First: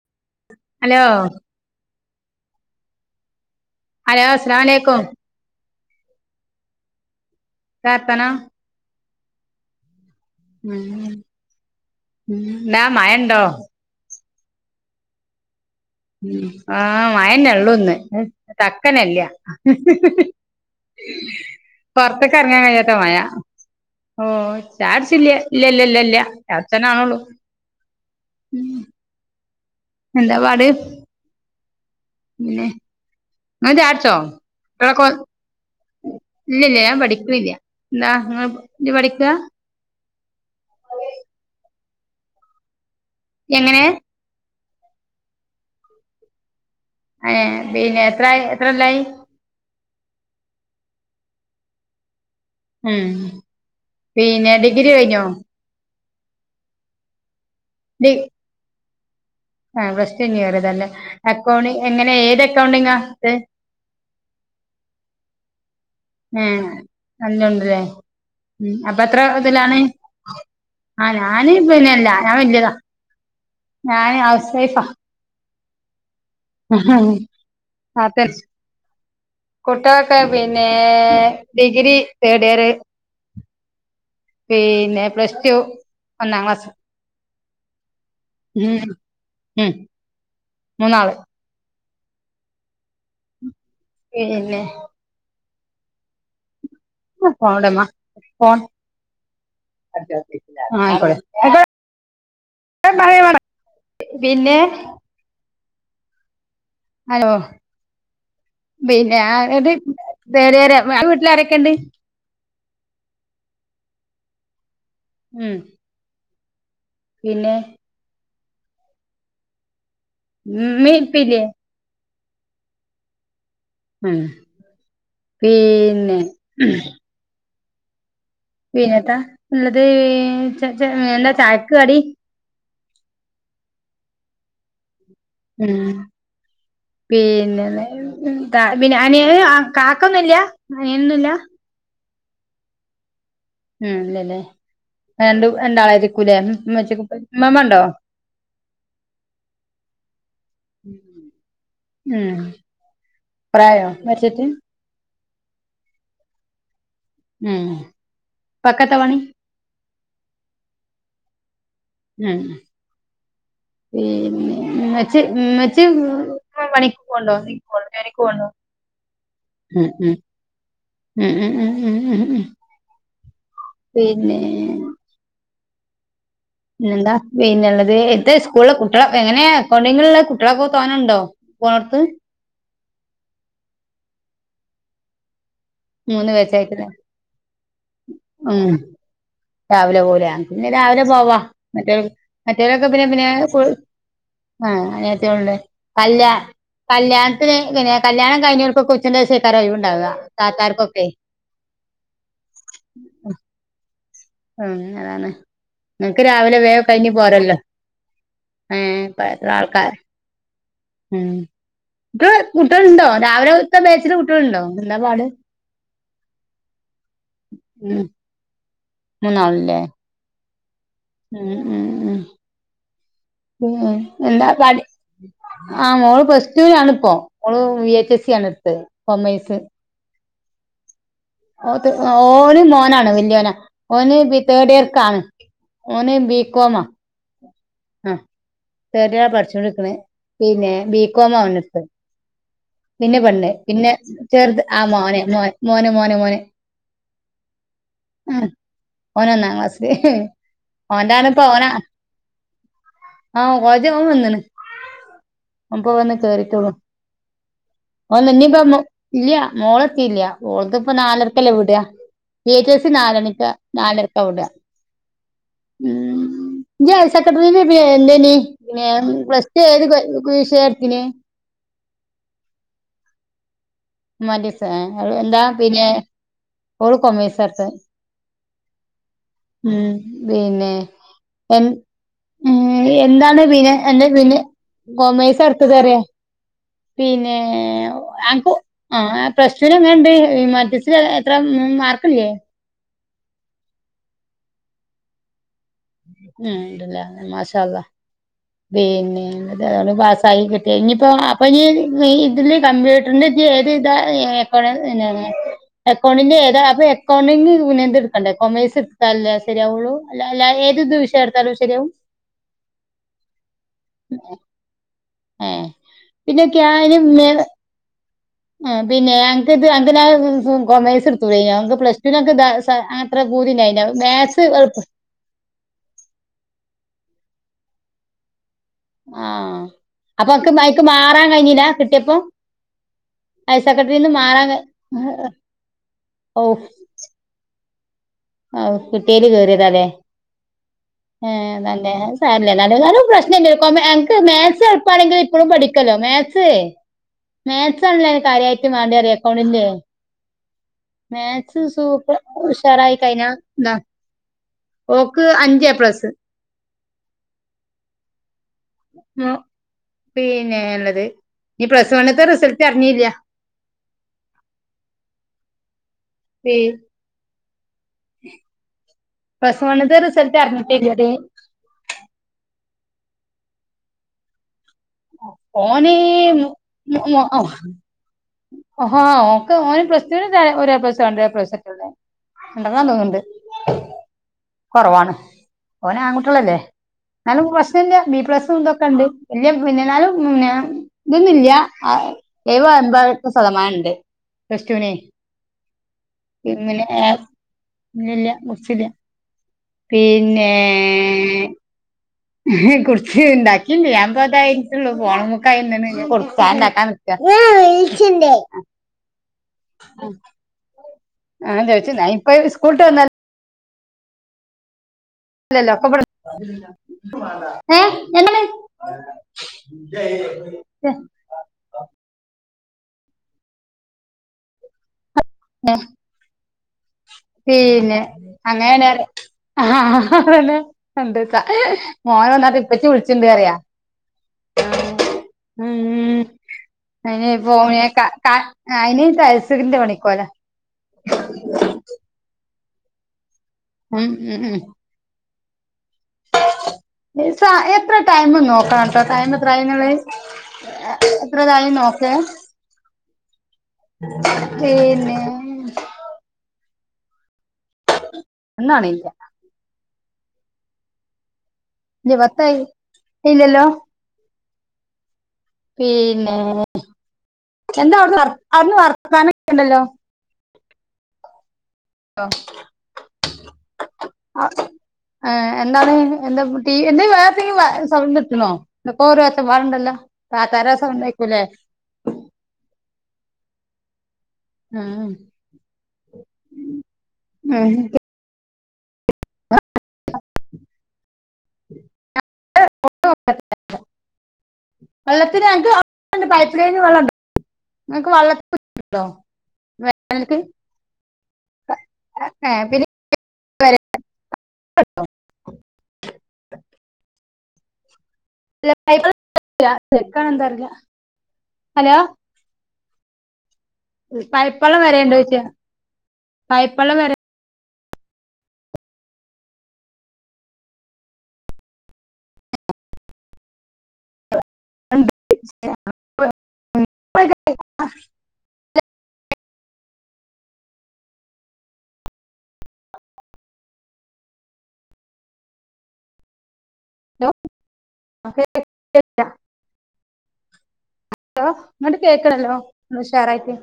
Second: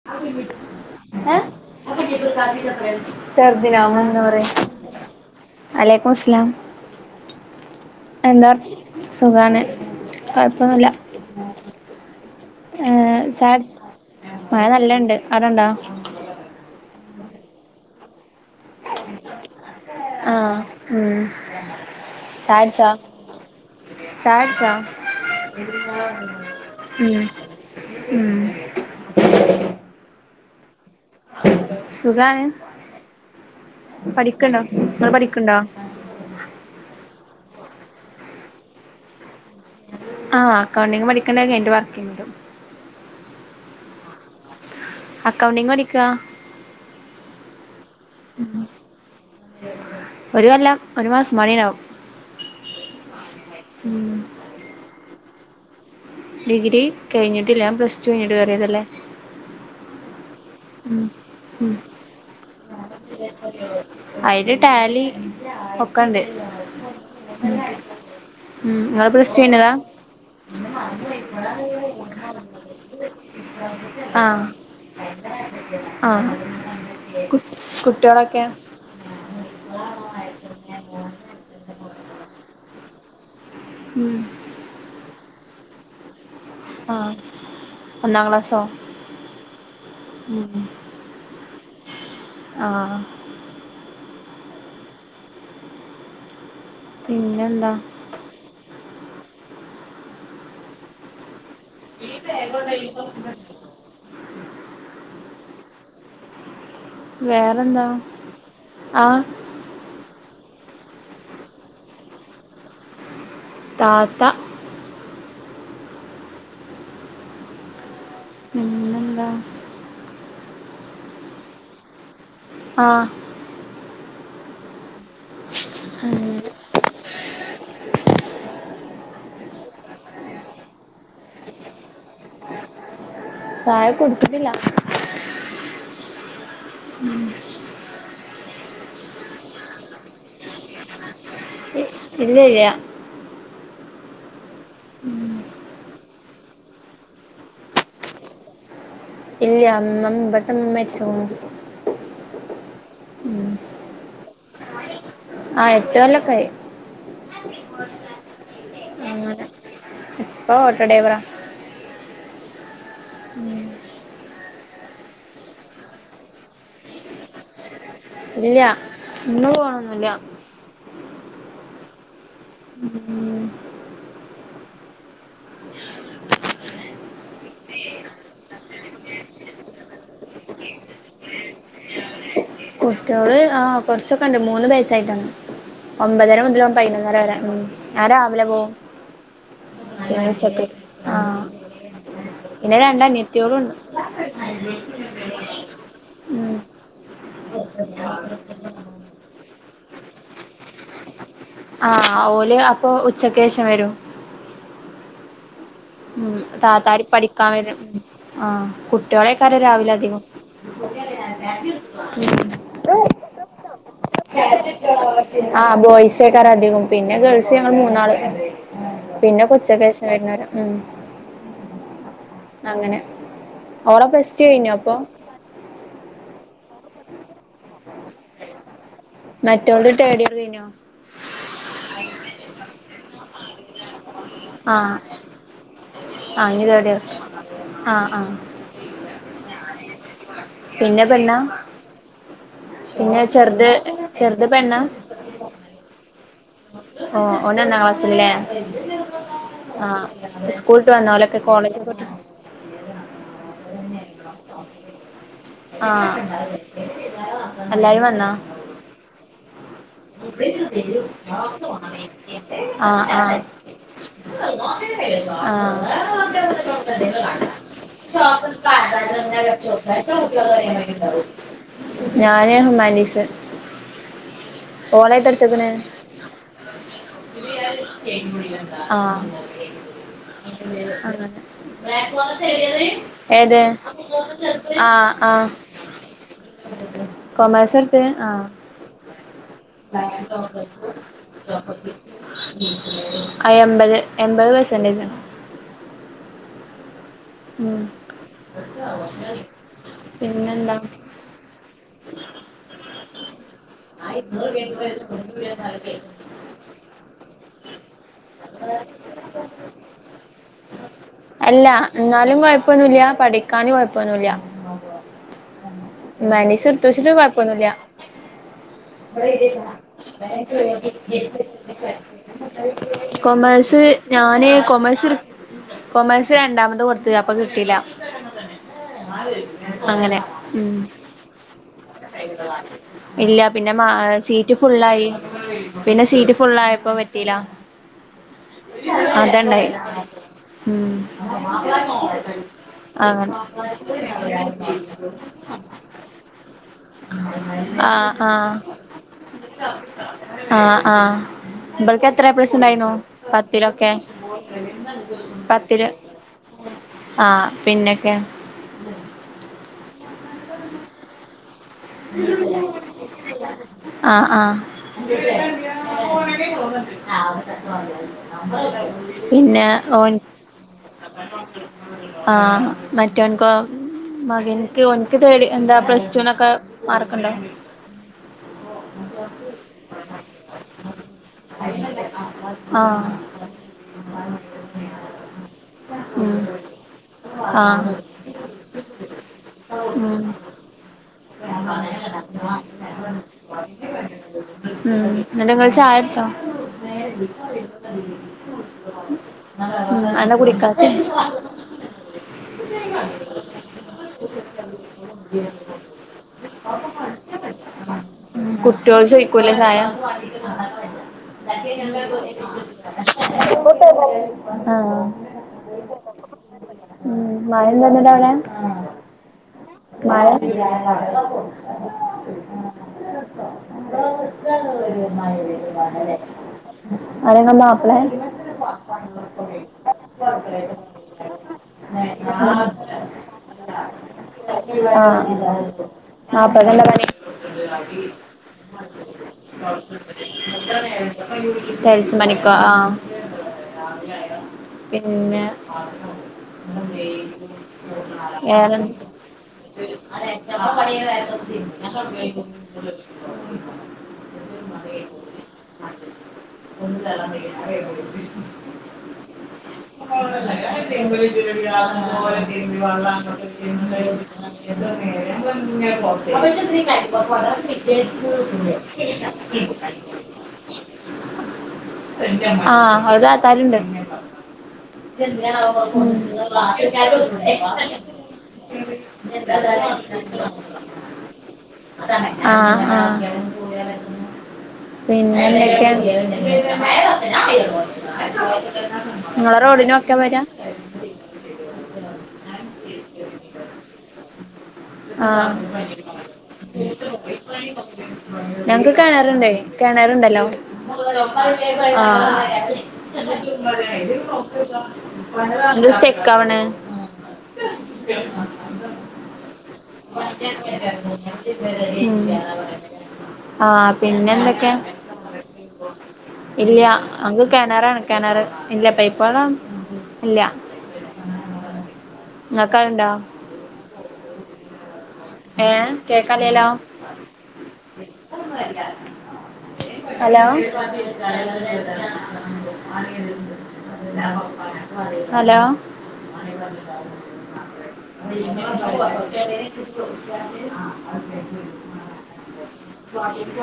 [inaudible] Hello ചെർദിനാവുംബോ എന്താ hello പറ അസ്സലാമലൈക്കും വലൈക്കും മുസ്ലാം. എന്താ വർത്താനം എന്താവർ സുഖാണ് ഉം കൊഴപ്പൊന്നുല്ല [inaudible] ഉം എന്താ അ്.. മഴണ്ടോ ചായട്ച്... മഴ നല്ലണ്ട് അടണ്ടോ? ആഹ് മഴന്നെള്ളുന്ന് തക്കന്നല്യ ഹ്ഹ്ഹ്ഹ് ആഹ് ഉം പൊർത്ത്ക്കർങ്ങാൻ ചായകുടിച്ചോ കഴിയാത്ത മഴ ഓ ചായകുടിച്ചോ ചായട്ച്ചില്യ. ഇല്യ ഇല്യ ഇല്യ ഇല്യ ചായടുച്ചാനാവ്ണള്ളൂ ഉം ഉം [inaudible] എന്താ പാട്? സുഖാണ്. പിന്നെ ഇങ്ങള് പഠിക്ക്ണ്ടോ? ങ്ങള് പഠിക്ക്ണ്ടോ? ഇല്ല്യ ല്യ ഞാൻ പഠിക്ക് ണില്യ. എന്താ ഇങ്ങ ജ് പഠിക്കാ? ആഹ് അക്കൗണ്ടിങ് പഠിക്ക്ണ് അഅ് കയ്ഞ്ഞിട്ട് വർക്കിൻ്റും എങ്ങനേ? അക്കൗണ്ടിങ് പഠിക്കാ... അ ഏ പിന്നെ എത്രായി എത്രൊല്ലായി ഒരു കൊല്ലം. ഒരു മാസുംബാടിണ്ടാവും ഉം.. പിന്നെ ഡിഗ്രി കഴിഞ്ഞോ? ഡിഗ്രി കെയ്ഞ്ഞിട്ടില്ല ഞാൻ പ്ലസ് ടു കയ്ഞിട്ട് കേറിയതല്ലേ ഏ.. പ്ലസ് ടു കയ്ഞിട്ട് കേറിതല്ലേ. ഉം അക്കൗണ്ടി ഉം എങ്ങനെ ഏത് അക്കൗണ്ടിങ്ങാട്ത്തഅ് അയ്ല് ടാലി ഒക്ക് ഉം.. ഏ നല്ലോണ്ടല്ലേ ഉം അപ്പൊ ഇങ്ങള് എത്ര പ്ലസ് ടു കയ്ഞ്ഞതാ? ഇതിലാണ് [inaudible] ആ ഞാന് പിന്നെല്ല ഞാൻ വല്യതാ ഞാന് ആഹ് ഹൗസ് വൈഫാ ആഹ് കുട്.. കുട്യോളൊക്കെ കുട്യൊളെക്കെ പിന്നെ.. ഡിഗ്രി തേഡിയറ് ഉം പീന്നെ പ്ലസ് ടു, ഒന്നാം ക്ലാസ് ആ. ഒന്നാം ക്ലാസോ. ഉം ഉം ഉം മൂന്നാള് ആഹ് പീന്നേ... [inaudible] പിന്നെന്താ ഴയ വേ പിന്നെ [inaudible] [unintelligible] അയോ. വേറെന്താ ആഹ് പിന്നെ ന്നട്ട് പെരേര അൻ്റെ വീട്ടിലാരൊക്കെണ്ട് താത്ത ഉം പിന്നെ പിന്നന്താ ഉമ് ഇമ്മി ഇപ്പി ഇല്ലേ ആഹ് ഉമ് പീന്നെ ഉം വിനത ഉള്ളത് ചാ ചാ എന്താ ചായക്ക് കടി ചായ കുടിച്ചിട്ടില്ല ഉമ് പിന്നെ ഉമ് പിന്നെ അനിയ കാക്കൊന്നും ല്ല അനിയനൊന്നും ല്ല ഇല്ല ഇല്ല ഉമ് ഇല്ല ല്ലേ ഉം രണ്ട് രണ്ടാളായിരിക്കൂലേ മ്മച്ചക്ക് ഉമാമ്മ ഉണ്ടോ [inaudible] ഇല്ലയ മമ്മ [unintelligible] ഉമ് പ്രായ വച്ചത് ആഹ് എട്ട് കൊല്ലൊക്കെ ആയി ഉം ഉപ്പക്കെത്ത പണി അങ്ങനെ ഇപ്പൊ ഓട്ടോ ഡ്രൈവറ ഞാൻ [inaudible] പിന്നെ മ്മചി മ്മചി പണിക്ക് പോണ്ടോ ക്ക് ണോ ഇല്ല ഇന്ന് ഉമ് പോണൊന്നുല്ല ഉമ് ഉമ് ഉമ് ഉമ് ഉമ് ഉമ് ഉമ് ഉമ് പിന്നെ പിന്നെന്താ പിന്നെള്ളത് ഇത്തെ സ്കൂളിലെ കുട്ടികളെ എങ്ങനെ അക്കൗണ്ടെങ്കിലുള്ള കുട്ടികളൊക്കെ തോന്നാണ്ടോ [unintelligible] കുട്ട്യാള് ആഹ് കൊറച്ചൊക്കെ ഉണ്ട് മൂന്ന് ബാച്ചായിട്ടന്ന് മൂന്ന് ഒമ്പതര മുതൽ ബാച്ചായിട്ടല്ലേ പതിനൊന്നര വരെ ഉമ് ഞാൻ രാവിലെ പോവും ഉം രാവിലെ പോലെ ഉച്ചക്ക് പിന്നെ രാവിലെ പോവാ ആഹ് മറ്റേർ മറ്റേവരൊക്കെ രണ്ട് പിന്നെ പിന്നെ അനിയത്തിയോളുണ്ട് ആഹ് അനിയത്തോള്ണ്ട് അല്ല ഉം കല്യാണത്തിന് പിന്നെ കല്യാണം കഴിഞ്ഞ് [unintelligible] ഉച്ചന്റേഷെക്കാരം ഒഴിവ് ഇണ്ടാവാ താത്താർക്കൊക്കെ ആഹ് ഓല് അപ്പൊ ഉച്ചക്കേഷം വരും ഉം അതാണ് നിങ്ങക്ക് ഉം രാവിലെ വേം താത്താര് കഴിഞ്ഞ് പഠിക്കാൻ പോരല്ലോ വരും ആഹ് ഏഹ് ഇപ്പെത്ര കുട്ട്യോളേക്കാരം രാവിലെ ആൾക്കാരെ അധികം ഉം ഇപ്പ് കുട്ട്യെള്ണ്ടോ രാവിലത്തെ ബേച്ചില് കുട്ട്യെള്ണ്ടോ എന്താ പാട് ആഹ് ബോയ്സേക്കാര അധികും പിന്നെ ഗേൾസ് ഞങ്ങൾ ഉം മൂന്നാള് പിന്നെ ക്കെ മൂന്നാളില്ലേ ഉച്ചക്കേഷം വര്ന്നോര ഉം ഉം ഉം ഉം അങ്ങനെ ഉം ഓളെ പ്ലസ് ടു എന്താ കഴിഞ്ഞോ പടി അപ്പൊ ആ മോൾ പ്ലസ് ടുലാണ്പ്പം ഓള് വി എച്ച് എസ് സി ആണ് ഇട്ത്തെ മറ്റോൾത് തേർഡ് ഇയർ കയിഞ്ഞു ഓ ത് ഓന് മോനാണ് വല്ല്യോന ഓന് പി തേർഡ് ആഹ് ഇയർക്കാണ് ഓന് ബി ആഹ് ഇനി കോമ തേർഡ് ഇയർ ആഹ് ആ ആഹ് തേഡിയറാ പഠ്ചൂണ്ട്ക്ക്ണത്. പിന്നെ ബികോം ആ ഓനുപ്പൊ പിന്നെ പെണ്ണ്. ചെറുത് പിന്നെ ചെറുത് ചെർത് ആ മോന് മോൻ മോന് മോന് മോന് ഓഹ് ഓഹ് ഓനൊന്നാം ക്ലാസ്സിൽല്ലേ ഉം ഓന് ഒന്നാം ക്ലാസ്സില് ആഹ് സ്കൂള്ട്ട് വന്നോലൊക്കെ കോളേജൊക്കെ വിട്ട് ആഹ് ഓല്ത് ഓൻ വന്ന്ണ് ഓൻപ്പ വന്ന് ആഹ് കേറീട്ടൊള്ളു [unintelligible] വന്നാ ല്ല്യാ മോളെത്തീല്ല്യാ ഓൾത്പ്പ നാലര ക്കല്ലെ വിടാ വി എ ച്ച സി ആഹ് ആഹ് നാലണിക്ക നാലര്ക്ക വിട ഉം ജ്ജ് ഹയർസെക്കന്ററിൽ പിന്നെ ന്തേനി പിന്നെ പ്ലസ്റ്റ് ഏത് ഹ്ക് വിഷയാ ട്ത്തീന്യേ ഞാന് ഹുമാൻ്റീസ് ഹുമാൻ്റീസോ ഏ അഅ് എന്താ പിന്നെ ഓള് കൊമയ്സാട്ത്തത് ആഹ് ഉം പിന്നെ അങ്ങനെ എൻ എന്താണ് ഏത് പിന്നെ എന്തെ പിന്നെ ആഹ് ആഹ് കൊമൈസാട്ത്തത് റ്യ പിന്നെ... കൊമേഴ്സ് എടുത്ത് ആഹ് അൻക്കു ആ പ്ലസ് റ്റുനെങ്ങനെണ്ട്. ഹ്യൂമാൻ്റീസ് ല്ല്യ എത്ര മാർക്ക്ല്യേ ആ എമ്പത് എമ്പപത് പെർസെന്റേജാ ഉം ണ്ട് ലേ മാഷ അള്ള.. ഉം പിന്നെ നിപതോയാലും പാസായി കിട്ട്യ പിന്നെന്താ ഇനിപ്പോ അപ്പനി ഇതില് കമ്പ്യൂട്ടറിന്റെ ഇജ് ഏത് ഇതാ എക്കൗണ്ട അല്ലെലേ... എക്കൗണ്ടിന്റെ ഏതാ അപ്പൊ എക്കൗണ്ടിങ് പിന്നെ ത് ട്ക്കണ്ടേ കൊമേഴ്സ് ട്ത്താലെല്ലേ ശര്യാവൊള്ളൂ. അല്ല അല്ല ഏത് ഇത് വിഷയം എടുത്താലും അല്ല ശരിയാവും ഇന്നാലും കൊഴപ്പൊന്നുമില്ല പഠിക്കാന് കുഴപ്പൊന്നില്ല ഏഹ് പിന്നെ ഹ്യൂമൻറ്റിസ് ടത്ത് വെച്ചിട്ട് കുഴപ്പൊന്നുല്ല ആ പിന്നെ അനക് അന്ക ന്ന കൊമേഴ്സ് എടുത്തുഡൈ നോ പ്ലസ ടുവിനക്ക് താ കൊമേഴ്സ് ഞാന് കൊമേഴ്സ് കൊമേഴ്സ് രണ്ടാമത് കൊടുത്ത അപ്പൊ കിട്ടീല്ല ആഹ അപ്പൊക്ക് ഉം അയ്ക്ക് മാറാൻ കഴിഞ്ഞില്ല കിട്ടു [unintelligible] ഇല്ല പിന്നെ മാറാൻ സീറ്റ് ഫുുള്ളായി പിന്നെ സീറ്റ് ഫുള്ള ഓഹ് ആയപ്പോ കിട്ടീല ഓഹ് കിട്ടിയേല് അതണ്ടായി കേറിയതാല്ലേ ഉ ഏഹ് തന്നെ അത് സാരല്ല എന്നാലും എന്നാലും അങ്ങനെ പ്രശ്നല്ല ഇപ്പഴും പഠിക്കല്ലോ മാക്സ് ആണല്ല ആഹ് ആഹ് കാര്യമായിട്ട് മാഡിയത്എക്കൗണ്ടിന്റെ ആഹ് ആഹ് മാക്സ് ഇബൾക്ക് സൂപ്പർ എത്ര എ പ്ലസ് ഉണ്ടായിന്നു ഉഷാറായി കഴി പത്തിലൊക്കെ ഓക്ക് അഞ്ച് എ പ്ലസ് ആഹ പിന്നൊക്കെ ആ പിന്നെള്ളത് ഇനി പ്ലസ് വണത്തെ റിസൾട്ട് അറിഞ്ഞിലാ ആ തക്ക പ്ലസ് പിന്നെ വണ്ണ്ത്തെ ഓൻ റിസൾട്ട് അറിഞ്ഞിട്ടില്ലടി ആഹ മറ്റൊൻകൊ മകൻ എനിക്ക് തേടി എന്താ ഓന് പ്രസ്റ്റൂനൊക്കെ [unintelligible] ഹ ഹ ഓന്ക്ക് ഓൻ പ്ലസ്റ്റൂവിന് ഒരു എ പ്ലസ് രണ്ട്‌ ഏപ്ലസ് ഉണ്ടായിരുന്നു രണ്ടെന്നാ ആഹ് തോന്നിണ്ട് കൊറവാണ് ഓൽ ആൺ കുട്ടികൾ ഉം അല്ലെ എന്നാലും പ്രശ്നം ആഹ് ഇല്ല ബി പ്ലസ് എന്തൊക്കെ ഉണ്ട് വല് പിന്നെ ഉം എന്നാലും ഉം മ ഇതൊന്ന ഇല്ലഎഴു പത് എമ്പത്ത ശതമാനം ഉണ്ട് പ്ലസ്റ്റൂവിനെ എന്നിട്ട് ഇങ്ങള് ചായ കുടിച്ചോ പി പിന്നെ ഏ ഇല്ല ഇല്ല മുറിച്ചീല്ല ഉം അതെന്താ പിന്നേ കുടിക്കാത്തെ ഏ ഏ കുടിച്ചി ഇന്താകീല പം ഇതാ യിട്ടൊള്ളു [unintelligible] കുട്ടികൾ ചോയിക്കൂലേ ചായ ആ ചോദിച്ചു ഞാൻ ഇപ്പൊ സ്കൂളിട്ട് [unintelligible] ട്ട ആഹ അല്ലല്ല ഒക്ക മഴ ഏ ഇണ്ടോ ഇന്നിട്ട് എതാണ് അവിടെ മഴ ഇല്ലാണ്ടാണ് ഏ, [unintelligible] ആരെങ്ങ പിന്നെ മാപ്പിളെ അങ്ങനന്ന ആ അ കണ്ട് മോൻ വന്നാട്ട ഇപ്പച്ചി വിളിച്ചിണ്ട് പറിയ ആ അത ഉ അ പോ അയിന് ക ക ടൈൽ സിന്റെ പണിക്കോല്ലെ എത്ര മണി ആയി ടൈൽസ് പണിക്കോ ഉം ഉം ഉം പിന്നെ വേറെ റൈനളേയ്സ് [unintelligible] പിന്നെ [unintelligible] ഒന്നാണ ഇല്ല [unintelligible] ഇരുപത്തായി ഇല്ലല്ലോ [inaudible] പിന്നെ എന്താ അവിടുന്ന് വർ അവിടുന്ന് വർത്താനൊക്കെ [inaudible] [inaudible] ആഹ് അതാ [unintelligible] ഏഹ് എന്താണ് എന്താ ടീവി എന്തേം വേറെത്തെങ്കിലും സൗണ്ട് ഇട്ട്നോ എന്തൊക്കൊര് ഒച്ച പാട്ണ്ടല്ലോ താത്താരെ സൗണ്ടെകുലേ ആഹ് ആഹ് ഉം പിന്നെ എന്തൊക്കെയ ഉം നിങ്ങളെ റോഡിന് വക്കാ വെരാ [inaudible] വെള്ളത്തിന് ആഹ്.... അനക്ക് പൈപ്പ് ലൈനിൽ വെള്ളണ്ടോ നിങ്ങക്ക് വെള്ള ഞങ്ങക്ക് ണ്ടോ കേണറ്ണ്ടേയ് വേനൽക്ക് കേണറ്ണ്ടല്ലോ ആഹ് ഏഹ് പിന്നെ എന്ത് സ്റ്റെക്കാവ്ണ് അല്ല [unintelligible] [inaudible] ഹലോ മം ആഹ് പിന്നെ എന്തൊക്കെ പൈപ്പള്ളം വരെയുണ്ടോ ചോദിച്ചാ ഇല്ല്യ പൈപ്പള്ളം വരെ അങ്ങക്ക് കേണറാണ് കേണർഇല്ല പൈപള്ളം ഇല്ല നിങ്ങത്ണ്ടാ ഉണ്ട് ഏഹ് കേക്കാലെലോ ഹലോ ഹലോ.. ഹലോ.. [unintelligible] [inaudible] ഹലോ ഇങ്ങോട്ട് കേക്കണല്ലോ ഉഷാറായിട്ട്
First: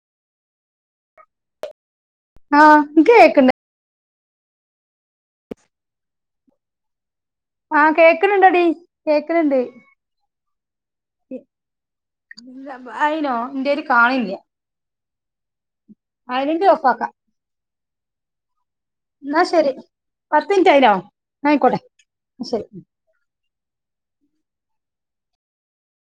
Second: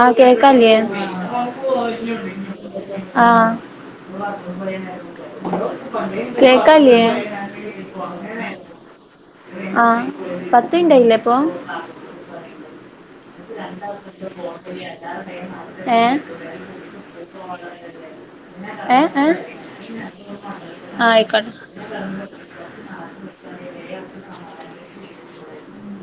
ആഹ് കേക്കല്ലേ ആഹ് എനിക്ക് ആഹ് കേക്കണ്ട് കേക്കാ ല്ല്യെ ആഹ് കേക്ക്ണ്ണ്ടടീ ആഹ് പത്ത് മിനിറ്റ്യില്ലേ ഇപ്പൊ അയിനോ എന്റെല് കാണില്ല ഏഹ് സൈലന്റ് ഓഫ് ആക്കാം [unintelligible] ഏഹ് ഏ ആഹ് എന്നാ ശരി ആയിക്കോട്ടെ ന്നാ ശരി [inaudible]